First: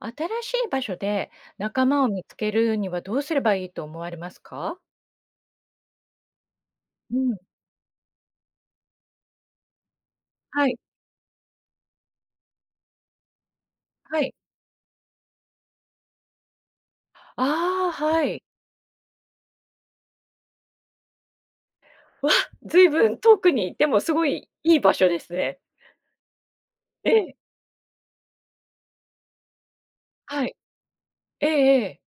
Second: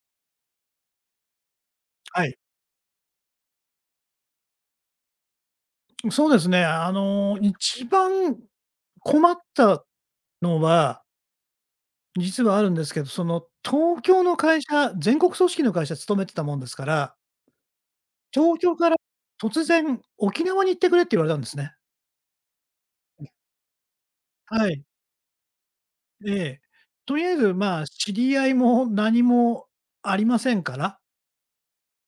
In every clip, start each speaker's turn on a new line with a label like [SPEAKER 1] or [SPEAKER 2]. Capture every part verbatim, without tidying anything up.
[SPEAKER 1] 新しい場所で仲間を見
[SPEAKER 2] は
[SPEAKER 1] つ
[SPEAKER 2] い。
[SPEAKER 1] けるにはどうすればいいと思われますか？
[SPEAKER 2] そうですね。あ
[SPEAKER 1] うん、
[SPEAKER 2] の、一番困ったの
[SPEAKER 1] はい、
[SPEAKER 2] は、実はあるんですけど、その東
[SPEAKER 1] は
[SPEAKER 2] 京
[SPEAKER 1] い。
[SPEAKER 2] の会社、全国組織の会社勤めてたもんですから、
[SPEAKER 1] ああ、はい。
[SPEAKER 2] 東京から突然沖縄に行ってくれって言われたんですね。
[SPEAKER 1] わ、随分遠くにいてもすごい
[SPEAKER 2] は
[SPEAKER 1] いい
[SPEAKER 2] い。
[SPEAKER 1] 場所ですね。
[SPEAKER 2] ええ。
[SPEAKER 1] え
[SPEAKER 2] とりあ
[SPEAKER 1] え、
[SPEAKER 2] えず、まあ、知り合いも何もありま
[SPEAKER 1] は
[SPEAKER 2] せ
[SPEAKER 1] い。
[SPEAKER 2] んから、
[SPEAKER 1] ええええ、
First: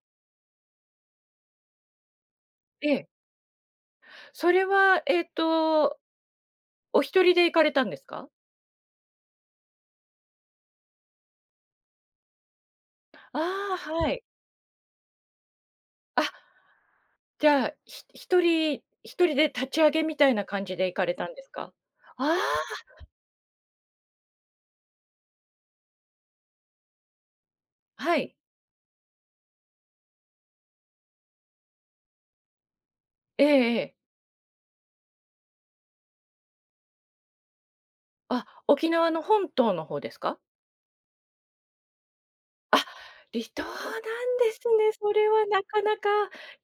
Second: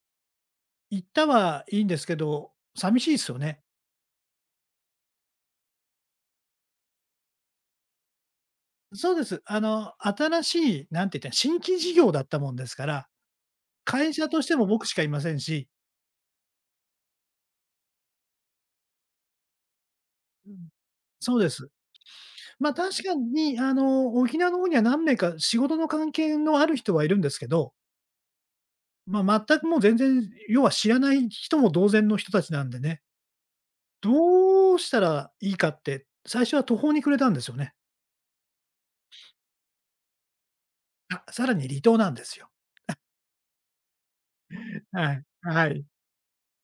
[SPEAKER 2] 行ったはいいんですけど、
[SPEAKER 1] え
[SPEAKER 2] 寂
[SPEAKER 1] え。
[SPEAKER 2] しいですよね。
[SPEAKER 1] それは、えっと、お一人で行かれたんですか？
[SPEAKER 2] そうです。あの、新しい、なんて言ったら、新規事業だったもんですから、
[SPEAKER 1] ああ、は
[SPEAKER 2] 会
[SPEAKER 1] い。
[SPEAKER 2] 社としても僕しかいませんし、
[SPEAKER 1] あ、じゃあ、ひ一人一人で立ち上げみたいな感じで行かれたん
[SPEAKER 2] そ
[SPEAKER 1] で
[SPEAKER 2] う
[SPEAKER 1] す
[SPEAKER 2] です。
[SPEAKER 1] か？ああ、
[SPEAKER 2] ま、確かに、あの、沖縄の方には何名か仕事の関係のある人はいるんですけど、
[SPEAKER 1] はい。
[SPEAKER 2] ま、全くもう全然、要は知らない人も同然の人たちなんでね、
[SPEAKER 1] ええええ。
[SPEAKER 2] どうしたらいいかって、最初は途方に暮れたんですよね。
[SPEAKER 1] あ、沖縄の本島の方ですか？
[SPEAKER 2] あ、さらに離島なんですよ。
[SPEAKER 1] あ、離島なんですね。そ
[SPEAKER 2] はい、
[SPEAKER 1] れはな
[SPEAKER 2] は
[SPEAKER 1] か
[SPEAKER 2] い、
[SPEAKER 1] なか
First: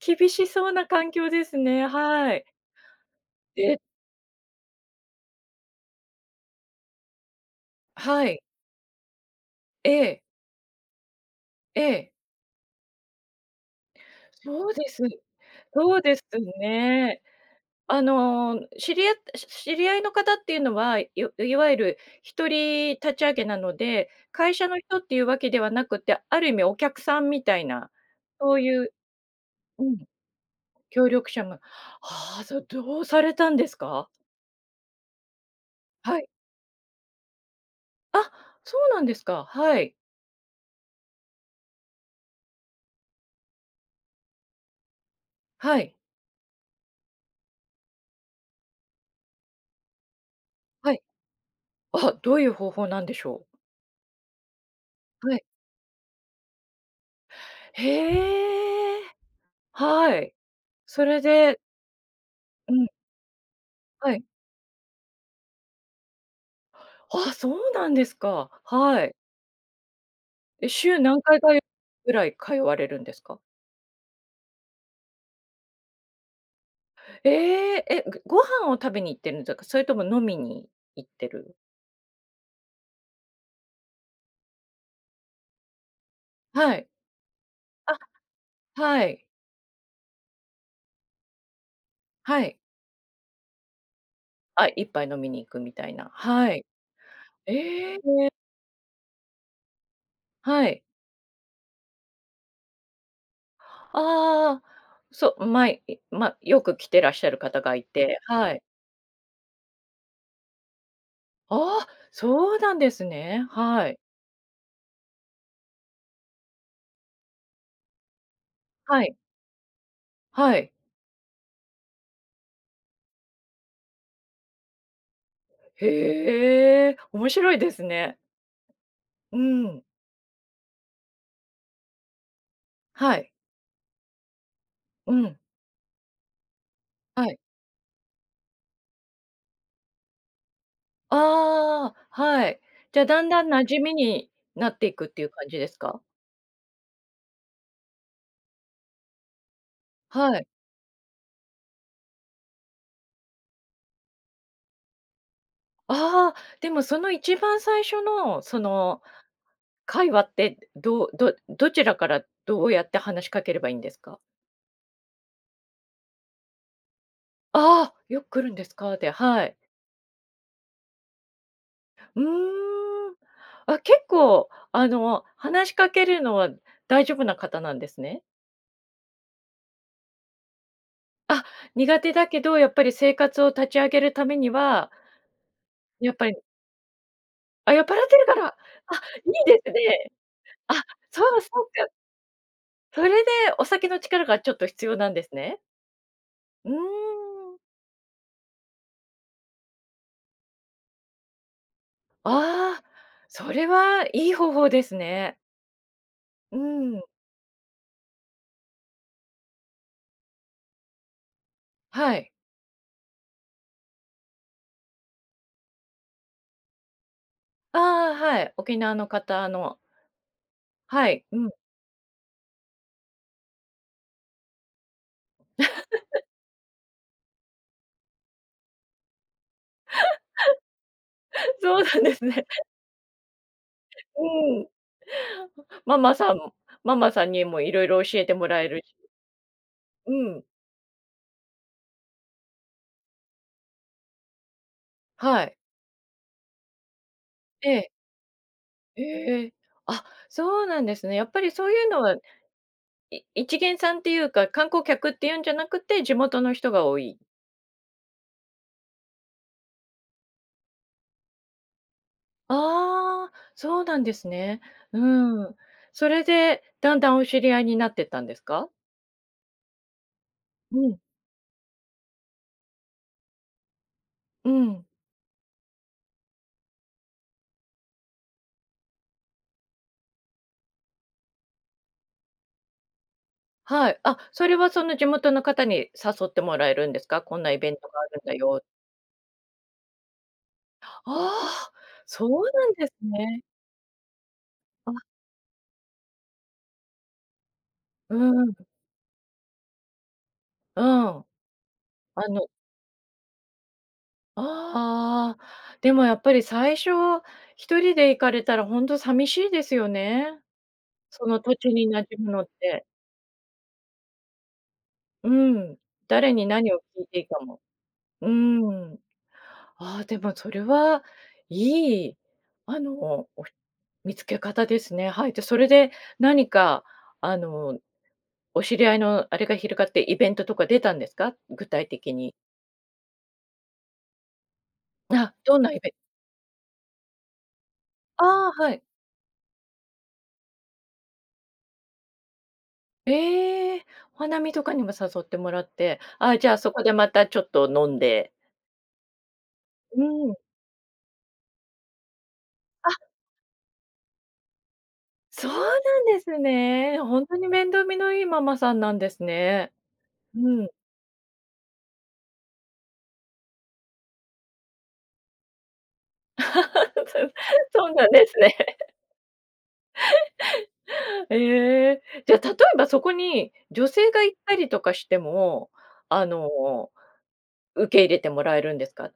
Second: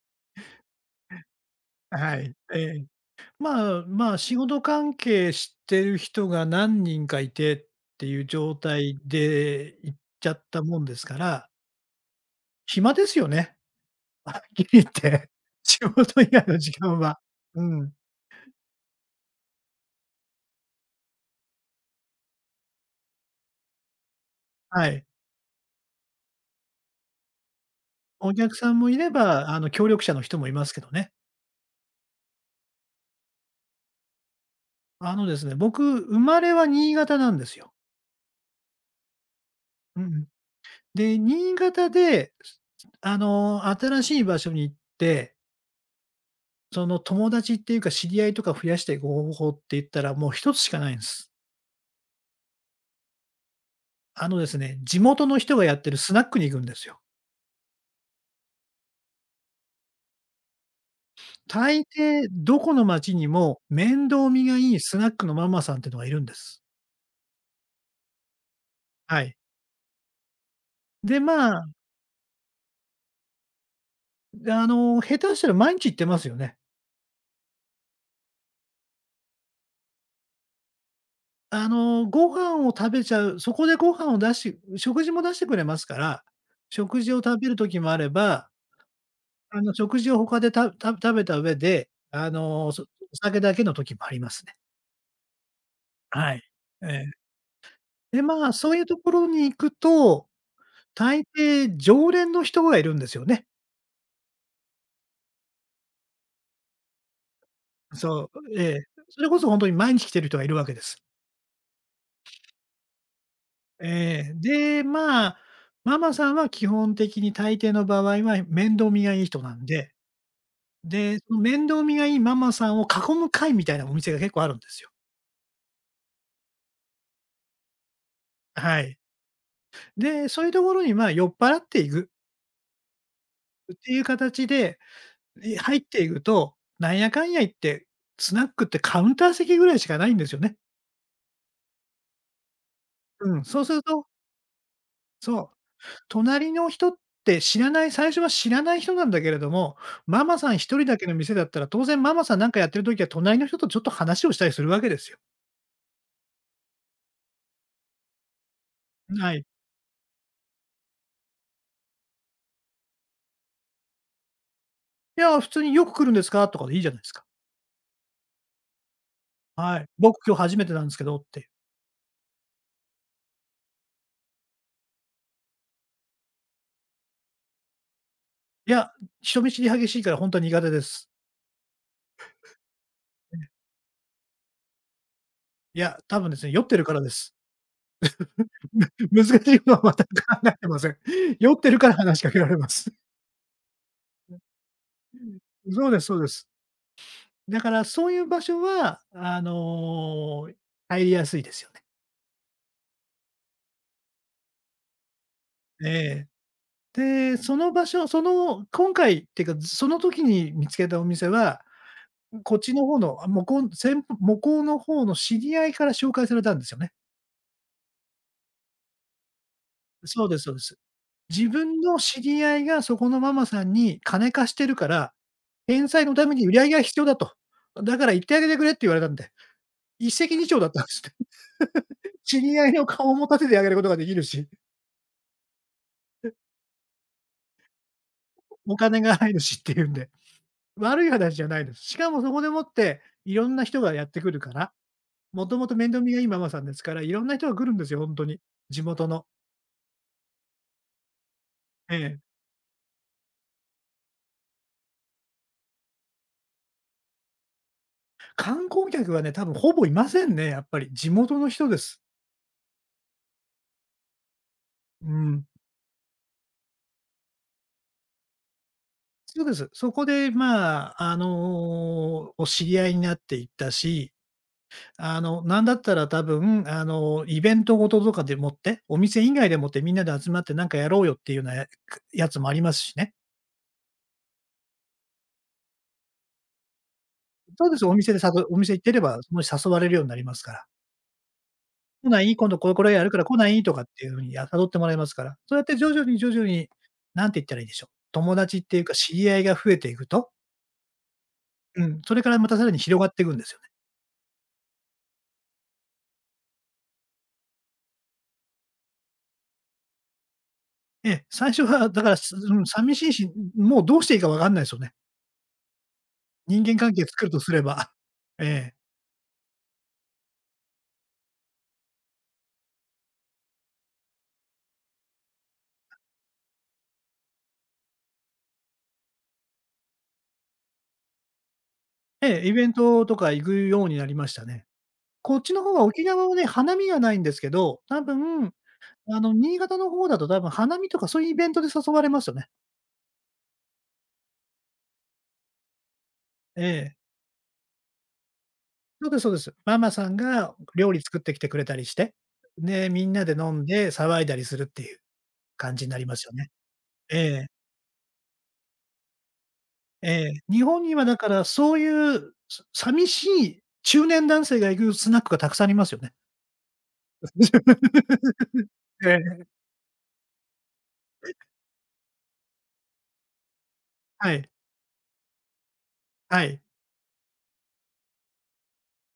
[SPEAKER 1] 厳しそうな環境ですね。
[SPEAKER 2] は
[SPEAKER 1] は
[SPEAKER 2] い、
[SPEAKER 1] い。
[SPEAKER 2] ええ。
[SPEAKER 1] で
[SPEAKER 2] まあまあ、仕事関係知ってる人が何人かいてってい
[SPEAKER 1] は
[SPEAKER 2] う
[SPEAKER 1] い。
[SPEAKER 2] 状態で
[SPEAKER 1] え
[SPEAKER 2] 行っ
[SPEAKER 1] え、
[SPEAKER 2] ちゃったもんですから、
[SPEAKER 1] ええ。
[SPEAKER 2] 暇ですよね。はっきり
[SPEAKER 1] そう
[SPEAKER 2] 言っ
[SPEAKER 1] です。
[SPEAKER 2] て、仕
[SPEAKER 1] そうで
[SPEAKER 2] 事
[SPEAKER 1] す
[SPEAKER 2] 以外の時間は、
[SPEAKER 1] ね。
[SPEAKER 2] うん、
[SPEAKER 1] あの、知り合ったし知り合いの方っていうのは、いいわゆる一人立ち上げなので、会社の
[SPEAKER 2] は
[SPEAKER 1] 人っ
[SPEAKER 2] い。
[SPEAKER 1] ていうわけではなくて、ある意味お客さんみたいな、
[SPEAKER 2] お
[SPEAKER 1] そ
[SPEAKER 2] 客
[SPEAKER 1] う
[SPEAKER 2] さん
[SPEAKER 1] い
[SPEAKER 2] も
[SPEAKER 1] う
[SPEAKER 2] いれば、あの、
[SPEAKER 1] う
[SPEAKER 2] 協
[SPEAKER 1] ん、
[SPEAKER 2] 力者の人もいますけど
[SPEAKER 1] 協
[SPEAKER 2] ね。
[SPEAKER 1] 力者もああ、それどうされたんですか？
[SPEAKER 2] あのですね、僕、
[SPEAKER 1] は
[SPEAKER 2] 生
[SPEAKER 1] い。
[SPEAKER 2] まれは新潟なんですよ。
[SPEAKER 1] あ、そうなんですか。はい。
[SPEAKER 2] うん。で、新潟で、あの、新しい場所に行って、
[SPEAKER 1] はい。
[SPEAKER 2] その友達っていうか知り合いとか増やしていく方法って言ったら、もう一つしかな
[SPEAKER 1] は
[SPEAKER 2] いん
[SPEAKER 1] い。
[SPEAKER 2] です。
[SPEAKER 1] あ、どういう方法なんでしょ
[SPEAKER 2] あのですね、地元
[SPEAKER 1] う？は
[SPEAKER 2] の
[SPEAKER 1] い。
[SPEAKER 2] 人がやってるスナックに行くんですよ。
[SPEAKER 1] へえ。はい。それで
[SPEAKER 2] 大抵どこ
[SPEAKER 1] う
[SPEAKER 2] の
[SPEAKER 1] ん、
[SPEAKER 2] 町にも面
[SPEAKER 1] はい。
[SPEAKER 2] 倒見がいいスナックのママさんっていうのがいるんです。
[SPEAKER 1] あ、そうなんですか。はい。
[SPEAKER 2] はい。
[SPEAKER 1] え、週何
[SPEAKER 2] で、
[SPEAKER 1] 回か
[SPEAKER 2] ま
[SPEAKER 1] よ
[SPEAKER 2] あ、
[SPEAKER 1] ぐらい通われるんですか？
[SPEAKER 2] あの、下手したら毎日行ってますよね。
[SPEAKER 1] ええ、え、ぐご飯を食べに行ってるんですか？それとも飲みに行ってる？
[SPEAKER 2] あの、ご飯を食べちゃう、そこでご飯を出し食事も出してくれますから、
[SPEAKER 1] はい。
[SPEAKER 2] 食事を食べる時もあ
[SPEAKER 1] あ、
[SPEAKER 2] れば、
[SPEAKER 1] はい。
[SPEAKER 2] あの、食事を他でたた食べた上で、あ
[SPEAKER 1] はい。
[SPEAKER 2] の、そお酒だけの時もありますね。
[SPEAKER 1] あ、ぱ杯飲みに行くみたいな。
[SPEAKER 2] はい。
[SPEAKER 1] はい。
[SPEAKER 2] ええ。
[SPEAKER 1] ええ、
[SPEAKER 2] で、まあ、そういうところに行くと、
[SPEAKER 1] はい。
[SPEAKER 2] 大抵常連の人がいるんですよね。
[SPEAKER 1] ああ、そう、まいいま、よく来てらっしゃる方がいて、
[SPEAKER 2] そ
[SPEAKER 1] は
[SPEAKER 2] う、
[SPEAKER 1] い。
[SPEAKER 2] ええ。それこそほんとに毎日来てる人がいるわけです。
[SPEAKER 1] ああ、そうなんですね。はい。
[SPEAKER 2] ええ、で、まあ、ママさんは基本的に大抵の場合は面倒
[SPEAKER 1] は
[SPEAKER 2] 見
[SPEAKER 1] い。
[SPEAKER 2] がいい人なんで、
[SPEAKER 1] はい。
[SPEAKER 2] で、その面倒見がいいママさんを囲む会みたいなお店が結構あるんですよ。
[SPEAKER 1] へえ、面白いですね。
[SPEAKER 2] はい。
[SPEAKER 1] うん。
[SPEAKER 2] で、そういうところに、まあ、酔っ払っていく
[SPEAKER 1] はい。
[SPEAKER 2] っていう形で、
[SPEAKER 1] うん。
[SPEAKER 2] い入っていくと、なんやか
[SPEAKER 1] は
[SPEAKER 2] ん
[SPEAKER 1] い。
[SPEAKER 2] や言って、スナックってカウンター席ぐらいしかないんですよね。
[SPEAKER 1] ああ、はい。じゃあ、だん
[SPEAKER 2] う
[SPEAKER 1] だ
[SPEAKER 2] ん、
[SPEAKER 1] ん
[SPEAKER 2] そうす
[SPEAKER 1] 馴染
[SPEAKER 2] る
[SPEAKER 1] み
[SPEAKER 2] と、
[SPEAKER 1] になっていくっていう感
[SPEAKER 2] そ
[SPEAKER 1] じで
[SPEAKER 2] う。
[SPEAKER 1] すか？
[SPEAKER 2] 隣の人って知らない、最初は知らない人なんだけれども、マ
[SPEAKER 1] は
[SPEAKER 2] マ
[SPEAKER 1] い。
[SPEAKER 2] さん一人だけの店だったら、当然ママさんなんかやってる時は、隣の人とちょっと話をしたりするわけですよ。
[SPEAKER 1] ああ、でもその一番最初のその
[SPEAKER 2] はい。
[SPEAKER 1] 会話って、どうどどちらからどうやって話しかければいいんですか？
[SPEAKER 2] いや、普通によく来るんですかとかでいいじゃないですか。
[SPEAKER 1] ああー、よく来るんですか？で、はい。
[SPEAKER 2] はい。僕今日初めてなんですけどって。
[SPEAKER 1] うーん。あ、結構、あの、話しかけるのは大丈夫な方なんですね。
[SPEAKER 2] いや、人見知り激しいから本当は苦手です。
[SPEAKER 1] あ、苦手だけど、やっぱり生活を立ち上げるためには、
[SPEAKER 2] いや、
[SPEAKER 1] やっ
[SPEAKER 2] 多
[SPEAKER 1] ぱ
[SPEAKER 2] 分
[SPEAKER 1] り
[SPEAKER 2] ですね、酔ってるからです。
[SPEAKER 1] あ、酔っ払ってるから、あ、
[SPEAKER 2] 難
[SPEAKER 1] い
[SPEAKER 2] し
[SPEAKER 1] いで
[SPEAKER 2] い
[SPEAKER 1] す
[SPEAKER 2] ことは全
[SPEAKER 1] ね。
[SPEAKER 2] く考えて
[SPEAKER 1] あ、
[SPEAKER 2] ません。
[SPEAKER 1] そうそ
[SPEAKER 2] 酔っ
[SPEAKER 1] う
[SPEAKER 2] てる
[SPEAKER 1] か。
[SPEAKER 2] から話しかけられます。
[SPEAKER 1] それでお酒の力がちょっと必要なんですね。
[SPEAKER 2] そうですそうです。
[SPEAKER 1] うーん。
[SPEAKER 2] だからそういう場所は、あの、入りやすいですよね。
[SPEAKER 1] ああ、それはいい方法ですね。
[SPEAKER 2] ええ。
[SPEAKER 1] うん。
[SPEAKER 2] で、その場所、その今回っていうか、その時に見つけたお店は、
[SPEAKER 1] はい。
[SPEAKER 2] こっちの方の、あ、向こうせん向こうの方の知り合いから紹介されたんですよね。
[SPEAKER 1] ああ、はい。沖縄の方の
[SPEAKER 2] そうですそうです。
[SPEAKER 1] はい、う
[SPEAKER 2] 自
[SPEAKER 1] ん。
[SPEAKER 2] 分の知り合いがそこのママさんに金貸してるから、返済のために売り上げが必要だと。だから行ってあげてくれって言われたんで、一石二鳥だったんですね。
[SPEAKER 1] そうなんで す
[SPEAKER 2] 知
[SPEAKER 1] ね。
[SPEAKER 2] り合いの顔も立ててあげることができるし、
[SPEAKER 1] うん。ママさんママさんにもいろいろ教えてもらえ
[SPEAKER 2] お
[SPEAKER 1] るし
[SPEAKER 2] 金が入るしっていうんで、
[SPEAKER 1] うん、
[SPEAKER 2] 悪い話じゃないです。しかもそこでもって、いろんな人がやってくるから、
[SPEAKER 1] は
[SPEAKER 2] も
[SPEAKER 1] い。
[SPEAKER 2] ともと面倒見がいいママさんですから、いろんな人が来る
[SPEAKER 1] え
[SPEAKER 2] んで
[SPEAKER 1] え、
[SPEAKER 2] すよ、ほんとに。地元の。
[SPEAKER 1] ええ。あ、そうなんですね。やっぱりそういう
[SPEAKER 2] え
[SPEAKER 1] のは、
[SPEAKER 2] え。
[SPEAKER 1] い一見さんっていうか、観光客っていうんじゃなくて、地元の人が多い。
[SPEAKER 2] 観光客はね、多分ほぼいませんね、やっぱり。地元の人です。
[SPEAKER 1] ああ、そうなんですね。
[SPEAKER 2] う
[SPEAKER 1] う
[SPEAKER 2] ん。
[SPEAKER 1] ん。それで、だんだんお知り合いになってったんですか？
[SPEAKER 2] そうです。そこで、
[SPEAKER 1] う
[SPEAKER 2] ま
[SPEAKER 1] ん、
[SPEAKER 2] あ、あの、お知り合いになっていったし、
[SPEAKER 1] うん。
[SPEAKER 2] あの、なんだったら多分、あの、イベントごととかでもって、お店以外でもってみんなで集まってなんかやろうよっていうようなややつもありますしね。
[SPEAKER 1] はい。あ、それはその地元の方に誘ってもらえるんですか？こんなイ
[SPEAKER 2] そ
[SPEAKER 1] ベ
[SPEAKER 2] う
[SPEAKER 1] ン
[SPEAKER 2] です、
[SPEAKER 1] ト
[SPEAKER 2] お
[SPEAKER 1] があ
[SPEAKER 2] 店で
[SPEAKER 1] るん
[SPEAKER 2] さ
[SPEAKER 1] だ
[SPEAKER 2] ぶお
[SPEAKER 1] よ。
[SPEAKER 2] 店行ってれば、その誘われるようになりますから。
[SPEAKER 1] ああ、
[SPEAKER 2] 来な
[SPEAKER 1] そう
[SPEAKER 2] い？今度
[SPEAKER 1] な
[SPEAKER 2] こ
[SPEAKER 1] ん
[SPEAKER 2] れこ
[SPEAKER 1] で
[SPEAKER 2] れ
[SPEAKER 1] す
[SPEAKER 2] やるから来
[SPEAKER 1] ね。
[SPEAKER 2] ない？とかっていう風に、や誘ってもら
[SPEAKER 1] あ、
[SPEAKER 2] いますから。そうやって徐々に徐々に、なんて言ったらいいんでしょう。
[SPEAKER 1] う
[SPEAKER 2] 友
[SPEAKER 1] ん。
[SPEAKER 2] 達っていうか知り合いが増えていくと、
[SPEAKER 1] うん。
[SPEAKER 2] うん、それ
[SPEAKER 1] あ
[SPEAKER 2] からま
[SPEAKER 1] の
[SPEAKER 2] たさらに広がっていくんですよね。
[SPEAKER 1] ああ、でもやっぱり最初一人で行かれたらほんと寂しいですよね。
[SPEAKER 2] ええ、
[SPEAKER 1] その
[SPEAKER 2] 最
[SPEAKER 1] 土
[SPEAKER 2] 初
[SPEAKER 1] 地に
[SPEAKER 2] はだ
[SPEAKER 1] 馴
[SPEAKER 2] から、
[SPEAKER 1] 染む
[SPEAKER 2] す、
[SPEAKER 1] のっ
[SPEAKER 2] うん、
[SPEAKER 1] て。
[SPEAKER 2] 寂しいし、もうどうしていいか分かんないですよね。
[SPEAKER 1] うん。誰に
[SPEAKER 2] 人
[SPEAKER 1] 何
[SPEAKER 2] 間
[SPEAKER 1] を
[SPEAKER 2] 関
[SPEAKER 1] 聞い
[SPEAKER 2] 係
[SPEAKER 1] てい
[SPEAKER 2] 作
[SPEAKER 1] い
[SPEAKER 2] る
[SPEAKER 1] か
[SPEAKER 2] とす
[SPEAKER 1] も。
[SPEAKER 2] れば。
[SPEAKER 1] うー
[SPEAKER 2] ええ。
[SPEAKER 1] ん。ああ、でもそれはいい、あの、お見つけ方ですね。はい。で、それで何かあの、お知り合いのあれが広がってイベントとか出たんですか？具体的に。
[SPEAKER 2] ええ、イベントとか行くようになりましたね。
[SPEAKER 1] あ、
[SPEAKER 2] こっち
[SPEAKER 1] どん
[SPEAKER 2] の
[SPEAKER 1] な
[SPEAKER 2] 方
[SPEAKER 1] イ
[SPEAKER 2] は
[SPEAKER 1] ベ
[SPEAKER 2] 沖縄はね、花見がないんですけど、多
[SPEAKER 1] ああ、
[SPEAKER 2] 分、
[SPEAKER 1] はい。
[SPEAKER 2] あの、新潟の方だと多分花見とかそういうイベントで誘われますよね。
[SPEAKER 1] ええ、お花見とかにも誘ってもらって、あ、じゃあ、
[SPEAKER 2] え
[SPEAKER 1] そこで
[SPEAKER 2] え。
[SPEAKER 1] またちょっと飲んで
[SPEAKER 2] そうですそうです。ママ
[SPEAKER 1] う
[SPEAKER 2] さん
[SPEAKER 1] ん。
[SPEAKER 2] が料理作ってきてくれたりして、で、
[SPEAKER 1] あ、
[SPEAKER 2] みんなで飲んで騒いだりするっていう
[SPEAKER 1] そう
[SPEAKER 2] 感じにな
[SPEAKER 1] なん
[SPEAKER 2] りま
[SPEAKER 1] で
[SPEAKER 2] すよ
[SPEAKER 1] す
[SPEAKER 2] ね。
[SPEAKER 1] ね。
[SPEAKER 2] え
[SPEAKER 1] ほんと
[SPEAKER 2] え、
[SPEAKER 1] に面倒見のいいママさんなんですね。
[SPEAKER 2] ええ。日
[SPEAKER 1] うん。
[SPEAKER 2] 本にはだからそういう、さ寂しい中年男性が行くスナックがたくさんありますよね。
[SPEAKER 1] そうなんですね。
[SPEAKER 2] ええ、
[SPEAKER 1] ええ、じゃあ、例えばそこに女性が
[SPEAKER 2] は
[SPEAKER 1] 行っ
[SPEAKER 2] い、
[SPEAKER 1] たりとかしても、あ
[SPEAKER 2] はい。
[SPEAKER 1] の、受け入れてもらえるんですか？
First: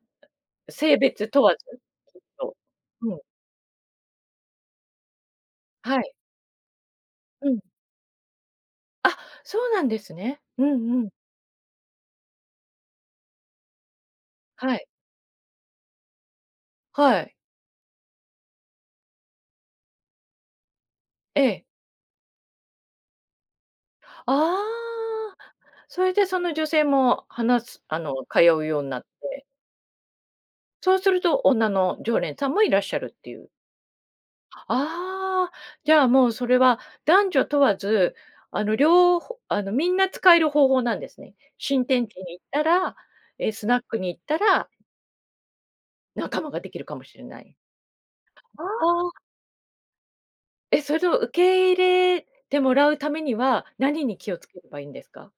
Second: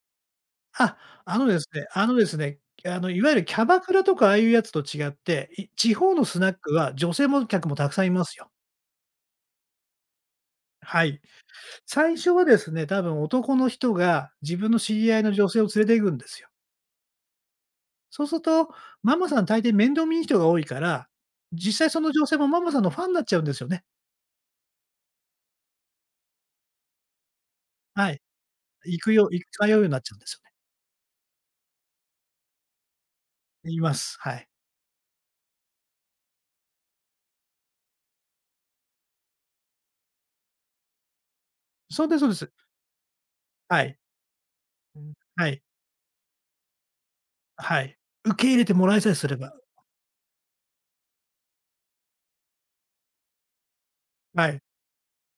[SPEAKER 1] 性
[SPEAKER 2] あ、
[SPEAKER 1] 別
[SPEAKER 2] あ
[SPEAKER 1] 問
[SPEAKER 2] の
[SPEAKER 1] わ
[SPEAKER 2] です
[SPEAKER 1] ず？
[SPEAKER 2] ねあの
[SPEAKER 1] きっ
[SPEAKER 2] です
[SPEAKER 1] と。
[SPEAKER 2] ね、あの、
[SPEAKER 1] うん。
[SPEAKER 2] いわゆるキャバクラとかああいうやつと違って、い地
[SPEAKER 1] はい。
[SPEAKER 2] 方のスナックは女性も
[SPEAKER 1] うん。
[SPEAKER 2] 客もたくさんいますよ。
[SPEAKER 1] あ、そうなんですね。うんう
[SPEAKER 2] は
[SPEAKER 1] ん。
[SPEAKER 2] い。最初はですね、多分男の人が自分
[SPEAKER 1] は
[SPEAKER 2] の
[SPEAKER 1] い。
[SPEAKER 2] 知り合いの女性を連れて行くんですよ。
[SPEAKER 1] はい。
[SPEAKER 2] そうすると、ママさん大抵面倒見いい人が多いから、
[SPEAKER 1] ええ。
[SPEAKER 2] 実際その女性もママさんのファンになっちゃうんですよね。
[SPEAKER 1] ああ、それでその女性も話すあ
[SPEAKER 2] はい。
[SPEAKER 1] の、通うようにな
[SPEAKER 2] 行
[SPEAKER 1] っ
[SPEAKER 2] くよ行
[SPEAKER 1] て、
[SPEAKER 2] く通うようになっちゃうんですよ
[SPEAKER 1] そうすると女の常連さんもいらっしゃるっていう。
[SPEAKER 2] ね。います。はい。
[SPEAKER 1] ああ、じゃあもうそれは男女問わず、あの、両方あの、みんな使える方法なんですね。新
[SPEAKER 2] そ
[SPEAKER 1] 天
[SPEAKER 2] う
[SPEAKER 1] 地
[SPEAKER 2] ですそうで
[SPEAKER 1] に行っ
[SPEAKER 2] す。
[SPEAKER 1] たら、え、スナッ
[SPEAKER 2] は
[SPEAKER 1] ク
[SPEAKER 2] い。
[SPEAKER 1] に行ったら、
[SPEAKER 2] うん、はい、
[SPEAKER 1] 仲間ができるかもしれない。
[SPEAKER 2] はい。受け入
[SPEAKER 1] あ
[SPEAKER 2] れてもらえさえ
[SPEAKER 1] あ、
[SPEAKER 2] すれば。
[SPEAKER 1] え、それを受け入れてもらうためには、何に気をつ
[SPEAKER 2] は
[SPEAKER 1] け
[SPEAKER 2] い。
[SPEAKER 1] ればいいんですか？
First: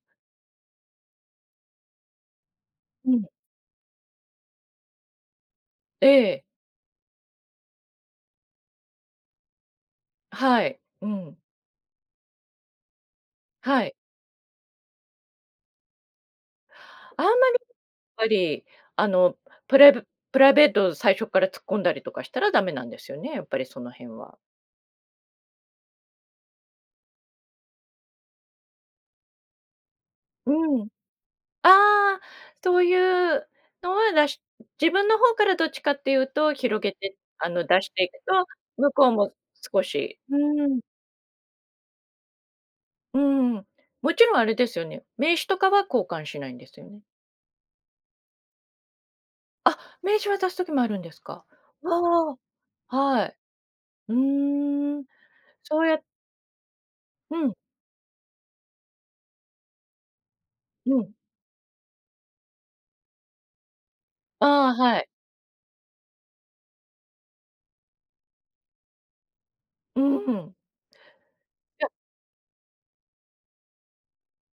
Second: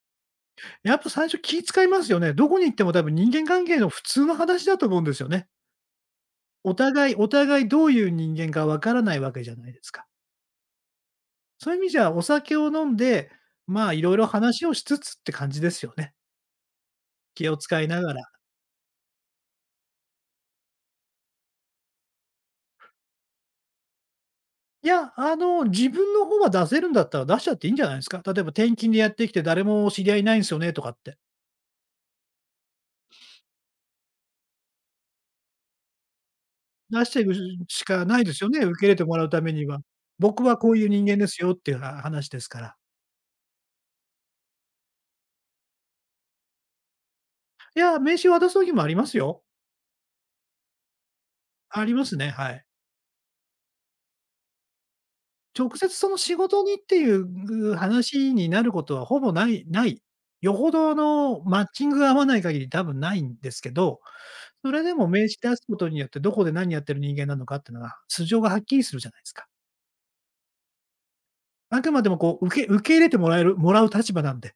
[SPEAKER 2] やっぱ最初気使いますよね。どこに行っても多
[SPEAKER 1] う
[SPEAKER 2] 分
[SPEAKER 1] ん。
[SPEAKER 2] 人間関係の普通の話だと思うんですよね。
[SPEAKER 1] ええ、
[SPEAKER 2] お互いお互いどういう人間かわからないわけじゃないですか。
[SPEAKER 1] はい。うん、
[SPEAKER 2] そういう意味じゃ、お酒を飲んで、
[SPEAKER 1] は
[SPEAKER 2] まあ、
[SPEAKER 1] い。
[SPEAKER 2] いろいろ話をしつつって感じですよね。
[SPEAKER 1] あんまり、
[SPEAKER 2] 気を使いながら。
[SPEAKER 1] やっぱり、あの、プライブプライベート最初から突っ込んだりとかしたらダメなんですよね、やっぱりその辺は。
[SPEAKER 2] いや、あの、自分の方は出せるんだったら出しちゃっていいんじゃないですか。例えば転勤でやってきて誰も知り合いいないんですよねと
[SPEAKER 1] うん。
[SPEAKER 2] かって。
[SPEAKER 1] ああ、そういうのは出し自分の方からどっちかっていうと、広げ
[SPEAKER 2] 出し
[SPEAKER 1] て、
[SPEAKER 2] ていく
[SPEAKER 1] あの、出
[SPEAKER 2] し
[SPEAKER 1] して
[SPEAKER 2] か
[SPEAKER 1] い
[SPEAKER 2] な
[SPEAKER 1] く
[SPEAKER 2] いで
[SPEAKER 1] と、
[SPEAKER 2] すよね、受け入
[SPEAKER 1] 向
[SPEAKER 2] れて
[SPEAKER 1] こう
[SPEAKER 2] もらう
[SPEAKER 1] も
[SPEAKER 2] ためには。
[SPEAKER 1] 少しう
[SPEAKER 2] 僕は
[SPEAKER 1] ー
[SPEAKER 2] こう
[SPEAKER 1] ん、
[SPEAKER 2] いう人間ですよっていうは話ですから。
[SPEAKER 1] うーん。もちろんあれですよね、名刺とかは交換しないんですよね？
[SPEAKER 2] いや、名刺渡す時もありますよ。
[SPEAKER 1] あ、名刺渡す時もあるんですか？
[SPEAKER 2] ありますね、
[SPEAKER 1] あ
[SPEAKER 2] はい。
[SPEAKER 1] あ、はい。うーん、
[SPEAKER 2] 直
[SPEAKER 1] そう
[SPEAKER 2] 接
[SPEAKER 1] や
[SPEAKER 2] その仕事にってい
[SPEAKER 1] うん、
[SPEAKER 2] う話になることはほぼないない。よほど
[SPEAKER 1] うん。
[SPEAKER 2] のマッチングが合わない限り多分ないんですけど、
[SPEAKER 1] あ
[SPEAKER 2] そ
[SPEAKER 1] あ、
[SPEAKER 2] れで
[SPEAKER 1] はい。
[SPEAKER 2] も名刺出すことによってどこで何やってる人間なのかっていうのが、素性がはっきりするじゃないですか。
[SPEAKER 1] うん。い
[SPEAKER 2] あ
[SPEAKER 1] や、
[SPEAKER 2] くまでもこう受け受け入れてもらえるもらう立場なんで、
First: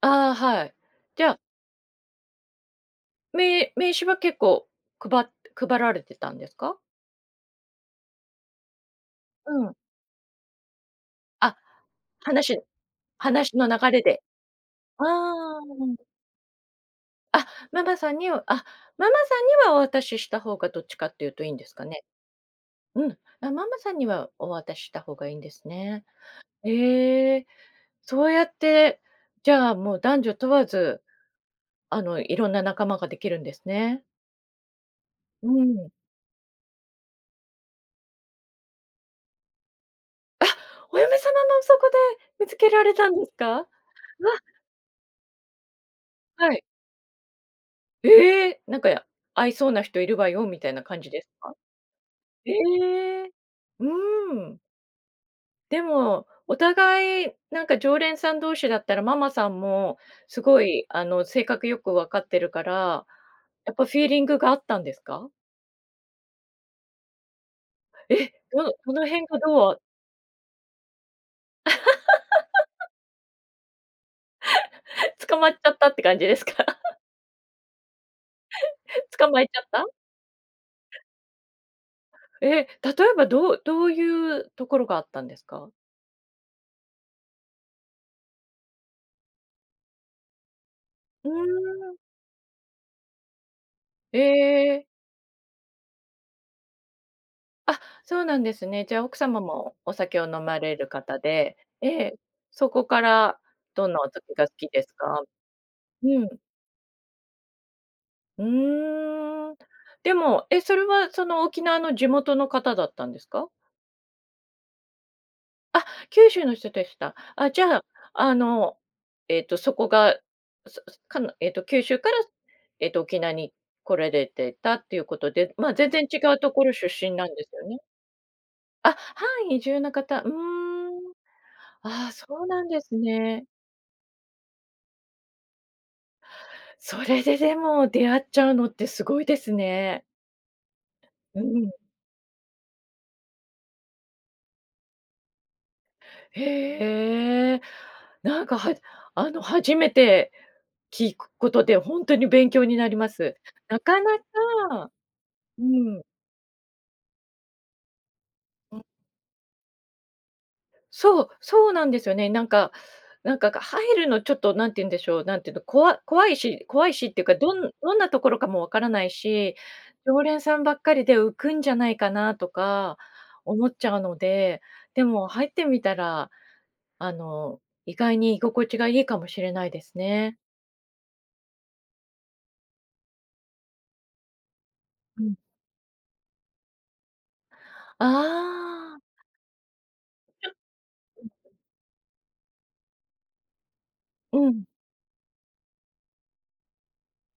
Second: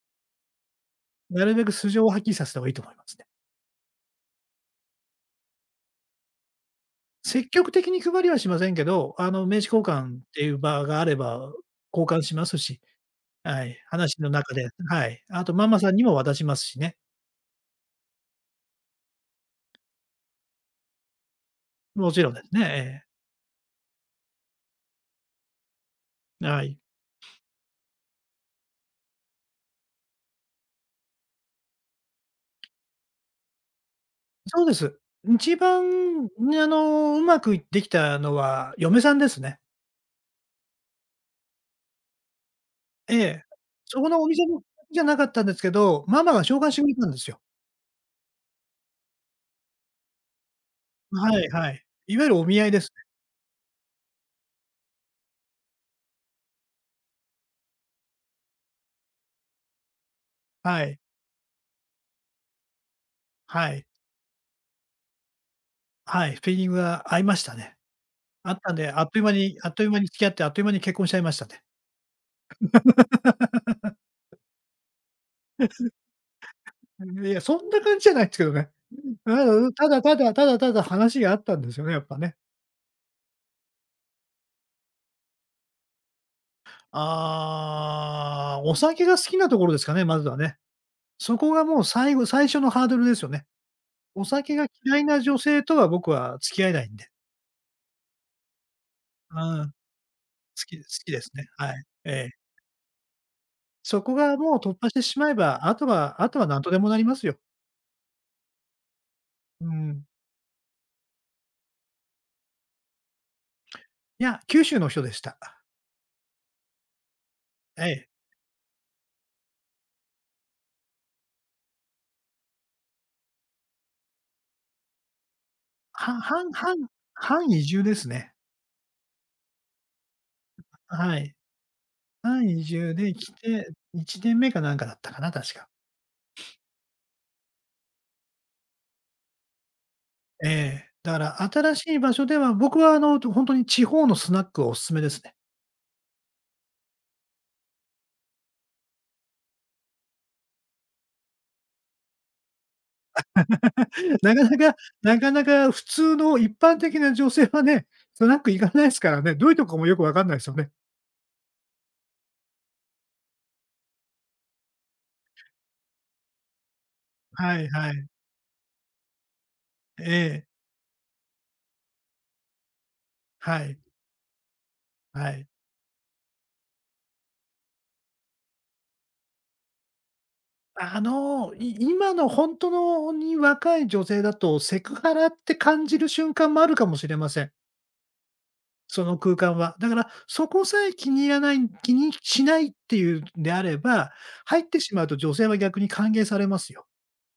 [SPEAKER 1] ああ、はい。じゃあ、
[SPEAKER 2] なるべく素性をはっきりさせた方がいいと思いますね。
[SPEAKER 1] 名名刺は結構配っ配られてたんですか？
[SPEAKER 2] 積極的に配りはしませんけど、あの、
[SPEAKER 1] う
[SPEAKER 2] 名刺
[SPEAKER 1] ん。
[SPEAKER 2] 交換っていう場があれば
[SPEAKER 1] あ、
[SPEAKER 2] 交換しま
[SPEAKER 1] 話
[SPEAKER 2] すし、
[SPEAKER 1] 話
[SPEAKER 2] は
[SPEAKER 1] の
[SPEAKER 2] い、
[SPEAKER 1] 流れ
[SPEAKER 2] 話
[SPEAKER 1] で。
[SPEAKER 2] の中で、
[SPEAKER 1] あ
[SPEAKER 2] はい。あとママ
[SPEAKER 1] あ。
[SPEAKER 2] さんにも渡しますしね。
[SPEAKER 1] あ、ママさんにはあ、ママさんにはお渡しした方がどっちかっていうといいんですかね？
[SPEAKER 2] もちろんですね、ええ。
[SPEAKER 1] うん。あ、ママさんにはお渡しした方がいいんですね。
[SPEAKER 2] はい。
[SPEAKER 1] ええ、そうやって、じゃあ、もう男女問わず、あの、いろんな仲間ができるんですね。
[SPEAKER 2] そうです。
[SPEAKER 1] う
[SPEAKER 2] 一
[SPEAKER 1] ん。
[SPEAKER 2] 番、ね、あの、うまくいできたのは嫁さんですね。
[SPEAKER 1] お嫁様もそこで見つけられたん
[SPEAKER 2] え
[SPEAKER 1] です
[SPEAKER 2] え。
[SPEAKER 1] か？わ、
[SPEAKER 2] そこのお店のじゃなかったんですけど、ママが
[SPEAKER 1] は
[SPEAKER 2] 紹
[SPEAKER 1] い。
[SPEAKER 2] 介してくれたんですよ。
[SPEAKER 1] ええ、なんか、合いそうな人いるわよ」みたいな感じです
[SPEAKER 2] はい
[SPEAKER 1] か？
[SPEAKER 2] はい。いわゆるお
[SPEAKER 1] え
[SPEAKER 2] 見合いですね。
[SPEAKER 1] え。うーん。でも、お互いなんか常連さん同士だったらママさんもすご
[SPEAKER 2] は
[SPEAKER 1] い、
[SPEAKER 2] い。
[SPEAKER 1] あの、性格よく分かってるから、
[SPEAKER 2] は
[SPEAKER 1] やっぱ
[SPEAKER 2] い。
[SPEAKER 1] フィーリングがあったんですか？
[SPEAKER 2] はい、フィーリングが合いましたね。
[SPEAKER 1] え、
[SPEAKER 2] あっ
[SPEAKER 1] どの
[SPEAKER 2] たんで、
[SPEAKER 1] ど
[SPEAKER 2] あ
[SPEAKER 1] の
[SPEAKER 2] っという
[SPEAKER 1] 辺
[SPEAKER 2] 間
[SPEAKER 1] が
[SPEAKER 2] にあ
[SPEAKER 1] ど
[SPEAKER 2] っ
[SPEAKER 1] う
[SPEAKER 2] という間に付き合って、あっという間に結婚しちゃいましたね。
[SPEAKER 1] 捕まっちゃったって感じですか？
[SPEAKER 2] いや、そんな感じじゃないですけどね。
[SPEAKER 1] 捕まえちゃっ
[SPEAKER 2] うん、
[SPEAKER 1] た？
[SPEAKER 2] ただただただただ話があったんですよね、やっぱね。
[SPEAKER 1] ええ、例えばどうどういうところがあったんですか？
[SPEAKER 2] ああ、お酒が好きなところですかね、まずはね。
[SPEAKER 1] うー
[SPEAKER 2] そこがもう
[SPEAKER 1] ん。
[SPEAKER 2] 最後最初のハードルですよね。
[SPEAKER 1] え
[SPEAKER 2] お酒が
[SPEAKER 1] え。
[SPEAKER 2] 嫌いな女性とは僕は付き合えないんで。
[SPEAKER 1] あ、そうなんですね。じゃあ、奥
[SPEAKER 2] う
[SPEAKER 1] 様
[SPEAKER 2] ん、好
[SPEAKER 1] もお酒を飲まれ
[SPEAKER 2] き好
[SPEAKER 1] る
[SPEAKER 2] き
[SPEAKER 1] 方
[SPEAKER 2] ですね。
[SPEAKER 1] で、
[SPEAKER 2] はい。
[SPEAKER 1] え
[SPEAKER 2] え
[SPEAKER 1] え、
[SPEAKER 2] え。
[SPEAKER 1] そこからどんな
[SPEAKER 2] そ
[SPEAKER 1] お
[SPEAKER 2] こ
[SPEAKER 1] 酒
[SPEAKER 2] が
[SPEAKER 1] が好
[SPEAKER 2] もう
[SPEAKER 1] き
[SPEAKER 2] 突
[SPEAKER 1] で
[SPEAKER 2] 破
[SPEAKER 1] す
[SPEAKER 2] してし
[SPEAKER 1] か？
[SPEAKER 2] まえば、あと
[SPEAKER 1] う
[SPEAKER 2] は
[SPEAKER 1] ん。
[SPEAKER 2] あとは何とでもなりますよ。
[SPEAKER 1] うーん。
[SPEAKER 2] うん。
[SPEAKER 1] でも、え、それはその沖縄の地元の方だったんですか？
[SPEAKER 2] いや、九州の人でした。
[SPEAKER 1] あ、九州の人でした。あ、じゃあ、
[SPEAKER 2] ええ。
[SPEAKER 1] あの、えっと、そこが、そかなえっと、九州から、えっと、沖縄に来られてたっていうことで、まあ、全然違
[SPEAKER 2] は
[SPEAKER 1] うと
[SPEAKER 2] 半
[SPEAKER 1] ころ
[SPEAKER 2] 半
[SPEAKER 1] 出身なんで
[SPEAKER 2] 半
[SPEAKER 1] す
[SPEAKER 2] 移
[SPEAKER 1] よね。
[SPEAKER 2] 住ですね。
[SPEAKER 1] あ、はい、移住の方。うーん。
[SPEAKER 2] はい。
[SPEAKER 1] ああ、そう
[SPEAKER 2] 半
[SPEAKER 1] な
[SPEAKER 2] 移
[SPEAKER 1] んで
[SPEAKER 2] 住
[SPEAKER 1] す
[SPEAKER 2] で来
[SPEAKER 1] ね。
[SPEAKER 2] て、いちねんめかなんかだったかな、確か。
[SPEAKER 1] それででも出会っちゃうのってすごいですね。
[SPEAKER 2] ええ。だか
[SPEAKER 1] う
[SPEAKER 2] ら
[SPEAKER 1] ん。
[SPEAKER 2] 新しい場所では、僕はあの、ほんとに地方のスナックはお勧めですね。
[SPEAKER 1] へえ。なんかはあの、初めて聞くことでほんとに勉強になります。なかな か
[SPEAKER 2] なかなかなかな
[SPEAKER 1] う
[SPEAKER 2] か普
[SPEAKER 1] ん。
[SPEAKER 2] 通の一般的な女性はね、スナック行かないすからね、どういうとこもよくわかんないすよね。
[SPEAKER 1] そう、そうなんですよね。なんかなんか、が入るのちょっとなんて言うんでしょう、なんていうの、怖い怖いし怖いしっていうか、ど
[SPEAKER 2] はい
[SPEAKER 1] ん
[SPEAKER 2] は
[SPEAKER 1] どん
[SPEAKER 2] い。
[SPEAKER 1] なところかもわからないし、
[SPEAKER 2] え
[SPEAKER 1] 常連
[SPEAKER 2] え。
[SPEAKER 1] さんばっかりで浮くんじゃないかなとか
[SPEAKER 2] は
[SPEAKER 1] 思っ
[SPEAKER 2] い、
[SPEAKER 1] ちゃうので、でも
[SPEAKER 2] は
[SPEAKER 1] 入
[SPEAKER 2] い。
[SPEAKER 1] ってみたら、あの、意外に居心地がいいかもしれないですね。
[SPEAKER 2] あの、い今のほんとのに若い女性だと、セクハ
[SPEAKER 1] う
[SPEAKER 2] ラっ
[SPEAKER 1] ん。
[SPEAKER 2] て感じる瞬間もあるかもしれません。
[SPEAKER 1] ああ、
[SPEAKER 2] その空間は。だから、そこさえ気に入らない気にしないっていうんであれば、
[SPEAKER 1] う
[SPEAKER 2] 入
[SPEAKER 1] ん。
[SPEAKER 2] ってしまうと女性は逆に歓迎されますよ。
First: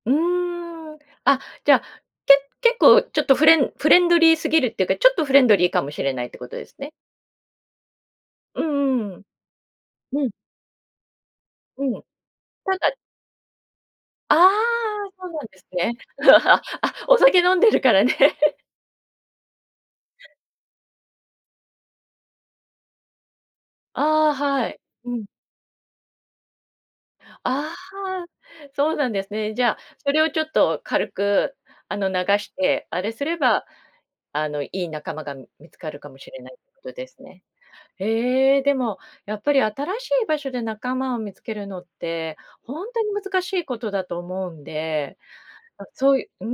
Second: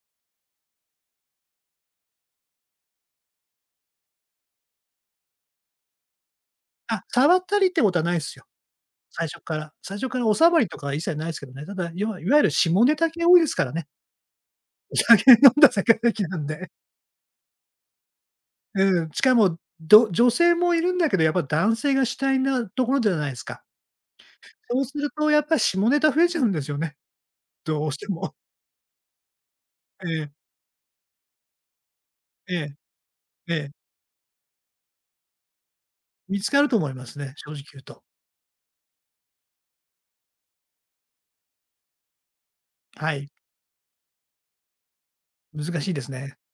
[SPEAKER 1] うーん。あ、じゃあ、け結構ちょっとフレンフレンドリーすぎるっていうか、ちょっとフレンドリーかもしれないってことですね。
[SPEAKER 2] あ、触ったりってことはないですよ。
[SPEAKER 1] うんうん。
[SPEAKER 2] 最初から。最初か
[SPEAKER 1] う
[SPEAKER 2] ら
[SPEAKER 1] ん。
[SPEAKER 2] おさわりとかは一切ないですけどね。ただ、
[SPEAKER 1] うん。
[SPEAKER 2] 要はいわゆる
[SPEAKER 1] た
[SPEAKER 2] 下ネ
[SPEAKER 1] だ
[SPEAKER 2] タ系多いですからね。
[SPEAKER 1] ああ、
[SPEAKER 2] お
[SPEAKER 1] そう
[SPEAKER 2] 酒飲
[SPEAKER 1] なんで
[SPEAKER 2] ん
[SPEAKER 1] す
[SPEAKER 2] だ世
[SPEAKER 1] ね。
[SPEAKER 2] 界的なん で。
[SPEAKER 1] あ、お酒飲んでるからね。
[SPEAKER 2] うん、しかも、ど女性もいるんだけど、やっぱ男性が主体なところじゃないですか。
[SPEAKER 1] ああ、はい。
[SPEAKER 2] そうする
[SPEAKER 1] うん。
[SPEAKER 2] とやっぱり下ネタ増えちゃうんですよね、
[SPEAKER 1] あ
[SPEAKER 2] どうして
[SPEAKER 1] あ、
[SPEAKER 2] も。
[SPEAKER 1] そうなんですね。じゃあ、それ
[SPEAKER 2] え
[SPEAKER 1] をちょ
[SPEAKER 2] え、
[SPEAKER 1] っと軽くあの、流し
[SPEAKER 2] ええ、
[SPEAKER 1] て、あれすれ
[SPEAKER 2] え
[SPEAKER 1] ば、
[SPEAKER 2] え。
[SPEAKER 1] あの、いい仲間が見つかるかもし
[SPEAKER 2] 見
[SPEAKER 1] れ
[SPEAKER 2] つ
[SPEAKER 1] ないっ
[SPEAKER 2] かる
[SPEAKER 1] て
[SPEAKER 2] と
[SPEAKER 1] こ
[SPEAKER 2] 思
[SPEAKER 1] と
[SPEAKER 2] いま
[SPEAKER 1] で
[SPEAKER 2] す
[SPEAKER 1] す
[SPEAKER 2] ね、
[SPEAKER 1] ね。
[SPEAKER 2] 正直言うと。
[SPEAKER 1] ええ、でも、やっぱり新しい場所で仲間を見つけるのって、ほんとに
[SPEAKER 2] はい、
[SPEAKER 1] 難しいことだと思うんで
[SPEAKER 2] 難
[SPEAKER 1] あ、
[SPEAKER 2] しいです
[SPEAKER 1] そうい
[SPEAKER 2] ね。
[SPEAKER 1] う、う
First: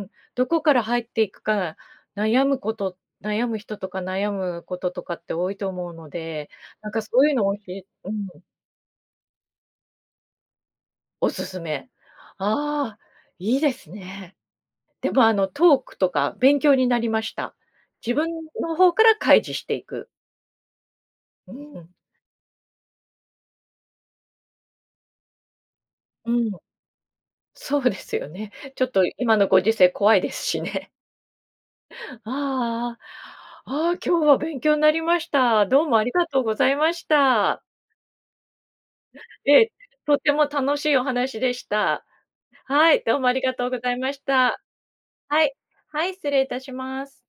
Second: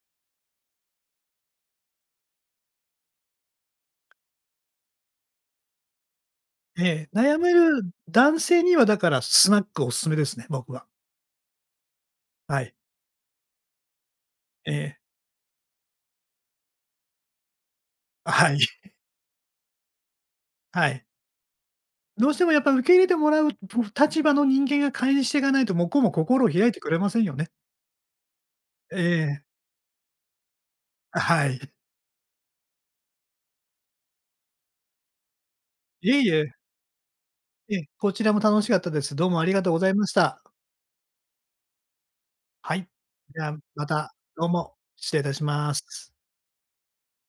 [SPEAKER 1] ーん、どこから入っていくか悩むこと悩む人とか悩むこととかって多いと思うので、なんか
[SPEAKER 2] ええ、
[SPEAKER 1] そういう
[SPEAKER 2] 悩
[SPEAKER 1] の
[SPEAKER 2] め
[SPEAKER 1] をし
[SPEAKER 2] る
[SPEAKER 1] うん、
[SPEAKER 2] 男性にはだからスナックおすすめですね、僕は。
[SPEAKER 1] おすすめ。
[SPEAKER 2] はい。
[SPEAKER 1] ああ、いいですね。
[SPEAKER 2] ええ、
[SPEAKER 1] でもあのトークとか勉強になりました。自分
[SPEAKER 2] はい、
[SPEAKER 1] の方から開示していく。
[SPEAKER 2] はい。
[SPEAKER 1] うん、
[SPEAKER 2] どうしてもやっぱ受け入れてもらう立場の人間が介していかないと、向こうも
[SPEAKER 1] う
[SPEAKER 2] 心を
[SPEAKER 1] ん、
[SPEAKER 2] 開いてくれませんよね。
[SPEAKER 1] そうですよね。ちょっ
[SPEAKER 2] え
[SPEAKER 1] と今
[SPEAKER 2] え、
[SPEAKER 1] のご時世怖いですしね。
[SPEAKER 2] はい。
[SPEAKER 1] ああ、ああ、今日は勉強になりました。どうもあ
[SPEAKER 2] い
[SPEAKER 1] り
[SPEAKER 2] え
[SPEAKER 1] が
[SPEAKER 2] い
[SPEAKER 1] とう
[SPEAKER 2] え、
[SPEAKER 1] ございました。
[SPEAKER 2] ええ、こちらも楽しかったです。どうもあり
[SPEAKER 1] え
[SPEAKER 2] がと
[SPEAKER 1] え、
[SPEAKER 2] うございまし
[SPEAKER 1] とて
[SPEAKER 2] た。
[SPEAKER 1] も楽しいお話でした。
[SPEAKER 2] はい。
[SPEAKER 1] はい、どうもあり
[SPEAKER 2] じゃ
[SPEAKER 1] が
[SPEAKER 2] あ、
[SPEAKER 1] とうご
[SPEAKER 2] ま
[SPEAKER 1] ざいま
[SPEAKER 2] た、
[SPEAKER 1] し
[SPEAKER 2] どう
[SPEAKER 1] た。
[SPEAKER 2] も、失礼いたし
[SPEAKER 1] はい、
[SPEAKER 2] ま
[SPEAKER 1] は
[SPEAKER 2] す。
[SPEAKER 1] い、失礼いたします。